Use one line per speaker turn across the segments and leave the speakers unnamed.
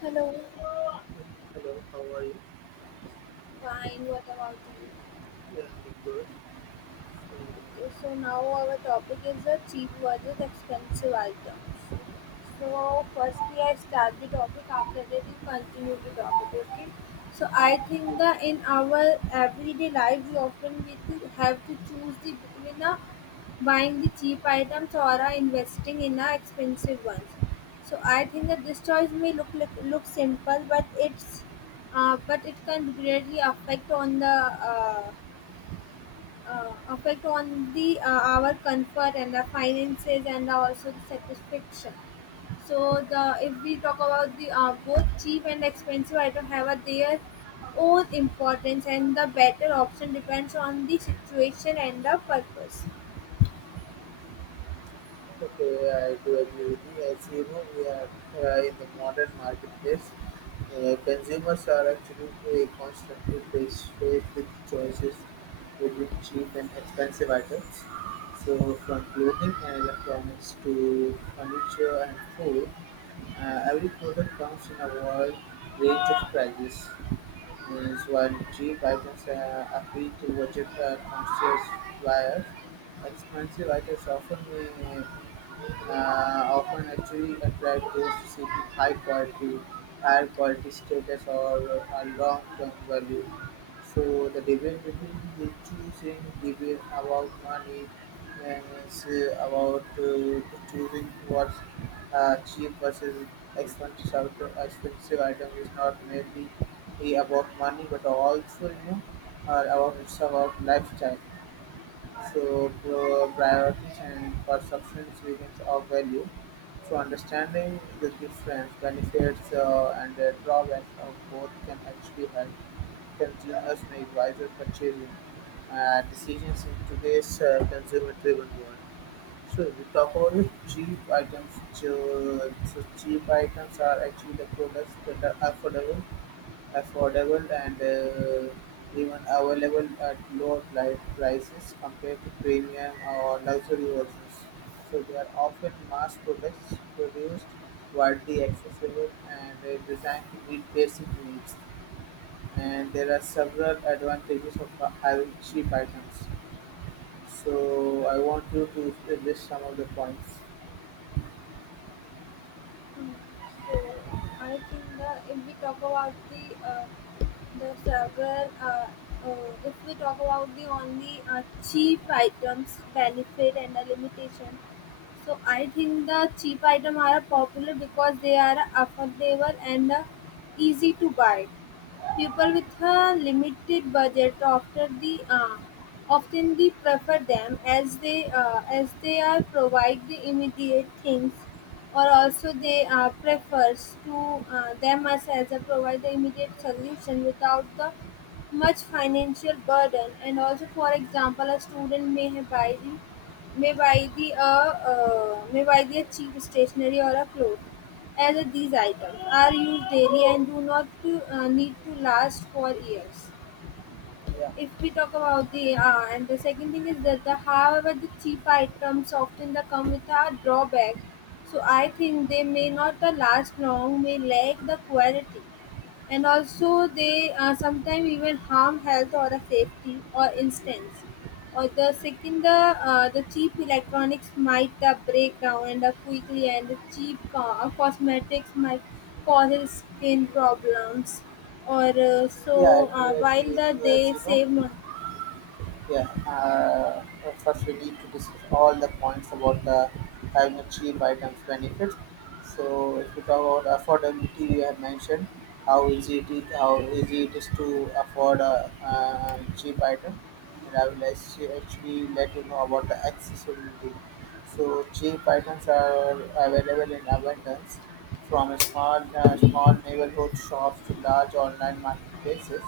Hello.
Hello, how are you?
Fine. What about you?
Yeah, I'm good. Uh,
Okay, so now our topic is the cheap versus expensive items. So firstly, I start the topic. After that, you continue the topic. Okay. So I think that in our everyday life, we often we to have to choose the between a buying the cheap items or a investing in a expensive ones. So I think that this choice may look look simple, but it's but it can greatly affect on uh, the our comfort and the finances and also the satisfaction. So the if we talk about the both cheap and expensive item have a their own importance and the better option depends on the situation and the purpose.
okay, I do agree with you. As you know, we are in the modern marketplace. Consumers are actually constantly faced with choices between cheap and expensive items. So from clothing and electronics to furniture and food, every product comes in a wide range of prices. Is while cheap items appeal to budget-conscious buyers, expensive items uh, often actually attract those seeking high quality, higher quality status or a long-term value. So the debate between the choosing debate about money and it's about choosing what's cheap versus expensive item is not maybe be about money but also you know about it's about lifestyle, so priorities and perceptions begins of value. So understanding the difference benefits and the drawbacks of both can actually help consumers make wiser purchasing decisions in today's consumer driven world. So if we talk about the cheap items, so cheap items are actually the products that are affordable and even available at lower prices compared to premium or luxury versions. So they are often mass products produced, widely accessible, and designed to meet basic needs. And there are several advantages of having cheap items. So I want you to list some of the points.
So I think that if we talk about uh, the struggle, uh, if we talk about the only cheap items, benefit and the limitation. So I think the cheap item are popular because they are affordable and easy to buy. People with a limited budget after the often they prefer them as they are provide the immediate things or also they prefers to them as a provide the immediate solution without the much financial burden, and also for example a student may have buy the may buy the cheap stationery or a cloth, as these items are used daily and do not need to last for years.
Yeah,
If we talk about the uh, and the second thing is that the however the cheap items often they come with a drawback. So I think they may not last long, may lack the quality, and also they sometimes even harm health or a safety, or instance, or The second the cheap electronics might break down and quickly, and the cheap cosmetics might cause skin problems. or uh,
yeah, I
so
do
uh, while
agree with you. As
they
you know,
save money.
Yeah, first we need to discuss all the points about the having a cheap items benefits. So if we talk about affordability, we have mentioned how easy it is, how easy it is to afford a, cheap item, and I will actually let you know about the accessibility. So cheap items are available in abundance, from small small neighborhood shops to large online marketplaces.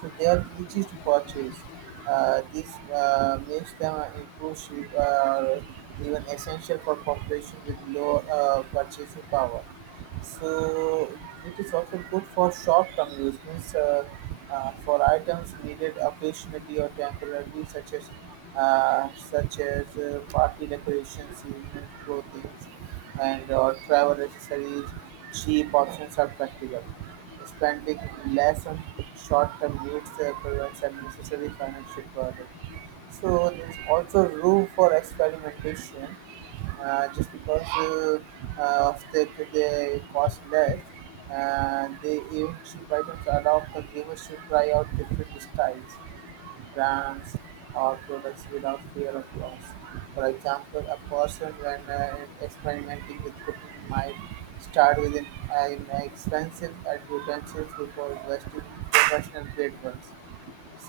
So they are easy to purchase. This makes them inclusive, even essential for population with low purchasing power. So it is also good for short-term use, means for items needed occasionally or temporarily, such as such as party decorations, seasonal clothing, and or travel accessories. Cheap options are practical. Spending less on short-term needs prevents unnecessary financial burden. So there's also room for experimentation, just because of they cost less. They even cheap items allow consumers to try out different styles, brands, or products without fear of loss. For example, a person when experimenting with cooking might start with an expensive utensils before investing in professional grade ones.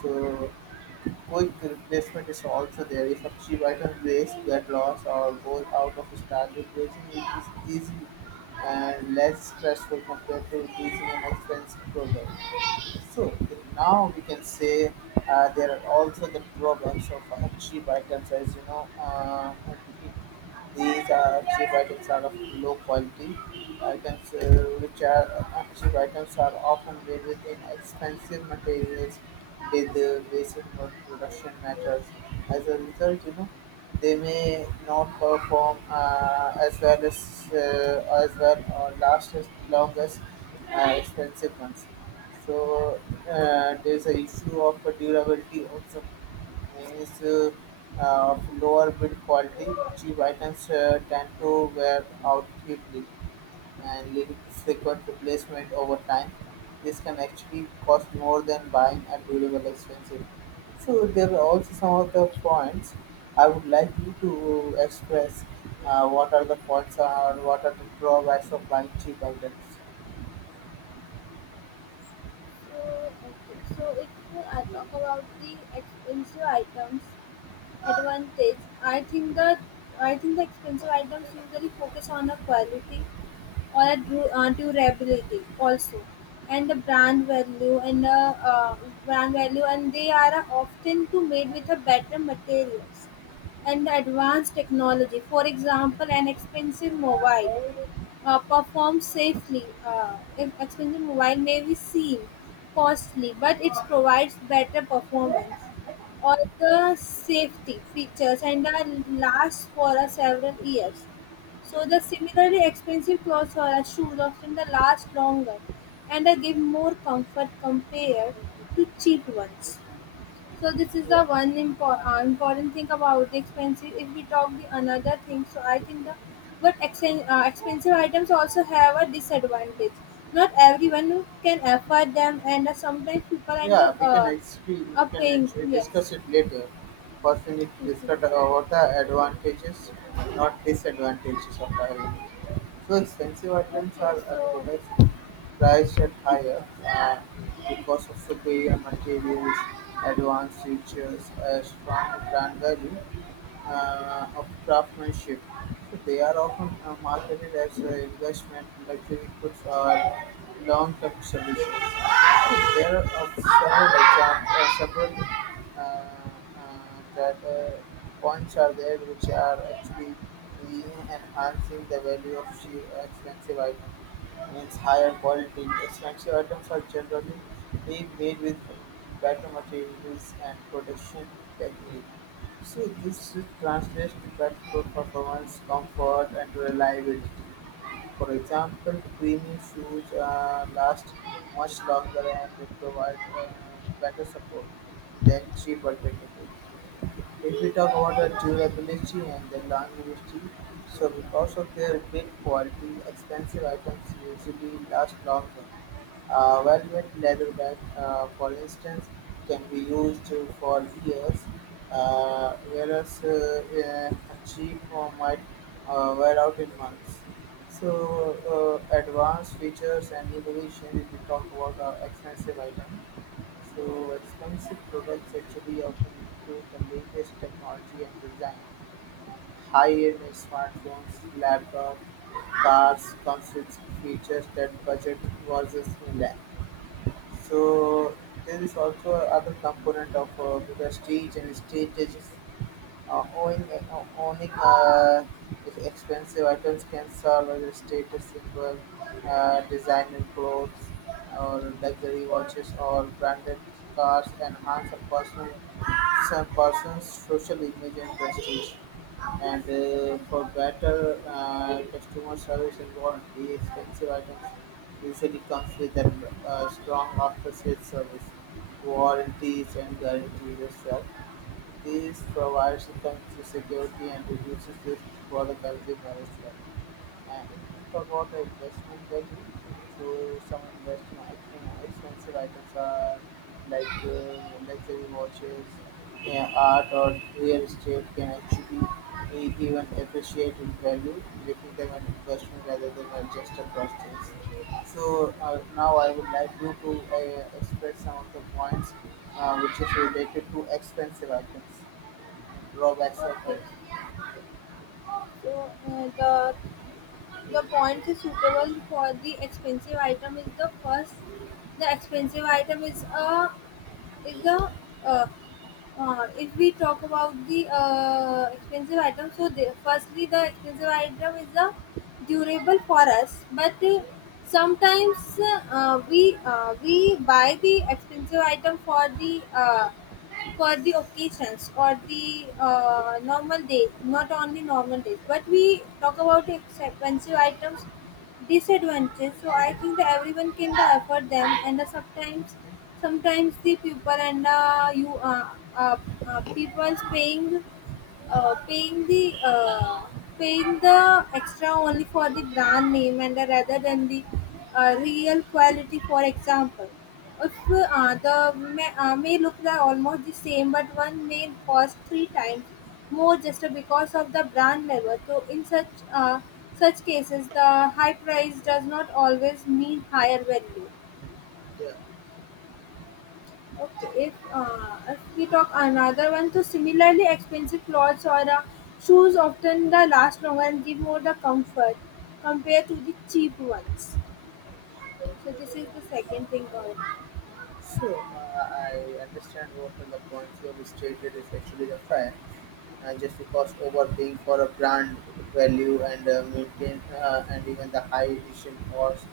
So quick replacement is also there. If a cheap item breaks, get lost, or goes out of style, replacing it is easy and less stressful compared to replacing an expensive product. So now we can say there are also the drawbacks of cheap items. As you know, these cheap items are of low quality. Items which are cheap items are often made with inexpensive materials with basic work production methods. As a result, you know, they may not perform as well or last as long as expensive ones. So there's a issue of durability also, means of lower build quality. Cheap items tend to wear out quickly and leading to frequent replacement over time. This can actually cost more than buying a durable expensive. So there are also some of the points I would like you to express. What are the points or what are the drawbacks of buying cheap items?
So, okay. So, if I talk about the expensive items, advantage. I think the expensive items usually focus on a quality or a durability also, and the uh, brand value, and they are often to made with a better materials and the advanced technology. For example, an expensive mobile performed safely. If expensive mobile may be seen costly, but it provides better performance. All the safety features and are lasts for a several years. So the similarly expensive clothes or a shoes often the last longer, and they give more comfort compared to cheap ones. So this is
Yeah.
the one important thing about the expensive. If we talk the another thing, so I think the but expensive items also have a disadvantage. Not everyone can afford them, and sometimes people end
Yeah,
up,
we can actually we
are
can
paying.
actually
Yes.
discuss it later. First, we need to
Okay.
discuss about the advantages, not disadvantages of having. So expensive items
Okay.
are a
So
product price at
if
higher because of superior materials, advanced features, a strong brand value of craftsmanship. So they are often marketed as investment, luxury goods, or long-term solutions. So there are several examples, several that points are there which are actually really enhancing the value of cheap, expensive item. Means higher quality. Expensive items are generally being made with better materials and production technique. So this translates to better performance, comfort, and reliability. For example, creamy shoes last much longer and they provide better support than cheap alternatives. If we talk about the durability and the longevity, so because of their big quality, expensive items usually last longer. A velvet leather bag, for instance, can be used for years, whereas a cheap one might wear out in months. So advanced features and innovation, if we talk about the expensive item. So expensive products actually often include the latest technology and design. High-end smartphones, laptops, cars comes with features that budget versus lack. So there is also other component of prestige and status, uh, owning owning expensive items can serve as a status symbol. Designer clothes or luxury watches or branded cars enhance a personal some person's social image and prestige. And for better customer service and warranty, expensive items usually comes with a strong after-sales service, warranties and guarantees as well. This provides effective security and reduces risk for the consumer as well. If we talk about the investment value. So some investment expensive items are like luxury watches, yeah, art or real estate can actually even appreciate in value, making them an investment rather than a just a purchase. So now I would like you to express some of the points which is related to expensive items, drawbacks of
okay,
it.
so the points is suitable for the expensive item is the first. The expensive item is a is the uh, if we talk about the expensive item, so firstly the expensive item is the durable for us, but sometimes we buy the expensive item for the occasions or the normal days, not only normal days, but we talk about expensive items disadvantage. So I think that everyone can the afford them, and the sometimes, sometimes the people and the you uh, people's paying uh, paying the uh, paying the extra only for the brand name, and rather than the real quality. For example, if the may look the almost the same, but one may cost three times more just because of the brand level. So in such such cases, the high price does not always mean higher value.
Yeah.
Okay, if we talk another one, so similarly expensive clothes or shoes often the last longer and give more the comfort compared to the cheap ones. So this is the second thing. Or
So I understand what are the points you have stated is actually the fact, and just because overpaying for a brand value and maintain and even the high edition cost.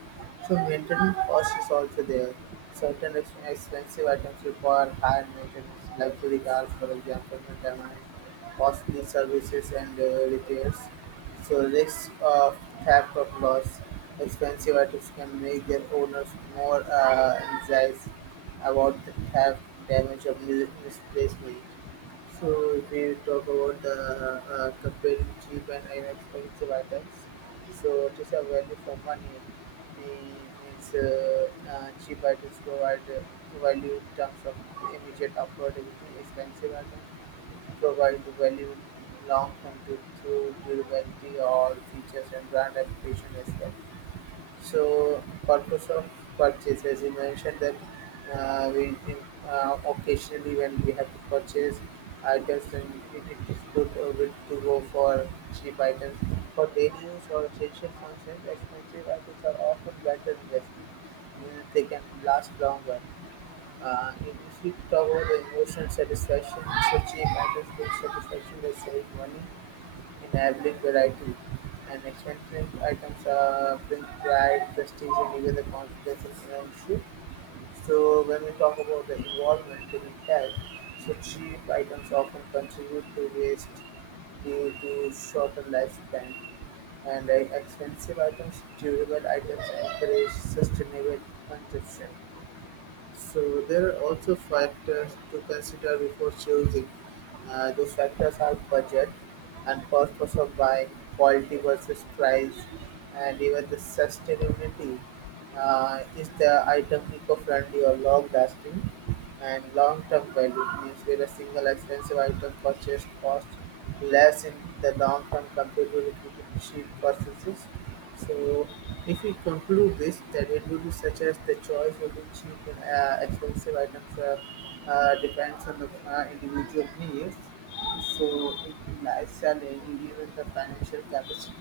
So maintenance cost is also there. Certain expensive items require higher maintenance, luxury cars, for example, may demand costly services and repairs. So risk of theft of loss. Expensive items can make their owners more anxious about the theft, damage, or misplacement. So if we talk about the comparing cheap and inexpensive items, so it is a value for money. It means cheap items provide value in terms of immediate affordability. Expensive items provide value in long term through durability or features and brand reputation as well. So purpose of purchase, as you mentioned that we occasionally when we have to purchase items, then it is good to go for cheap items. For daily use or essential functions, expensive items are often better investment. They can last longer. If we talk about the emotional satisfaction, so cheap items give satisfaction by saving money, enabling variety, and expensive items bring pride, prestige, and even the confidence and ownership. So when we talk about the involvement in impact, so cheap items often contribute to waste due to shortened lifespan, and expensive items, durable items encourage sustainable consumption. So there are also factors to consider before choosing. The factors are budget and purpose of buying, quality versus price, and even the sustainability. Is the item eco-friendly or long-lasting? And long-term value means where a single expensive item purchased costs less in the long term compared to repeated cheap purchases. So if we conclude this, that it will be such as the choice will be cheap and expensive items depends on the individual needs, so in lifestyle, and even the financial capacity.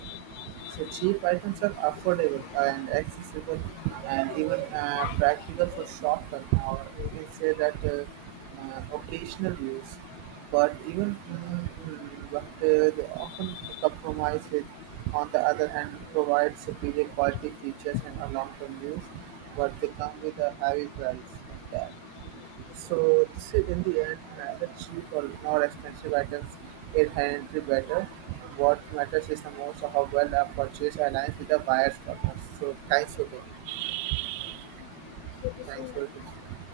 So cheap items are affordable and accessible and even practical for short term, or we can say that occasional use. But even mm, but they often compromise with, on the other hand, provide superior quality features and a long-term use, but they come with a heavy price tag. So this is in the end neither cheap or nor expensive items inherently better. What matters is the most of how well a purchase aligns with the buyer's purpose. So thanks for being.
so this
Thanks for
is.
listening.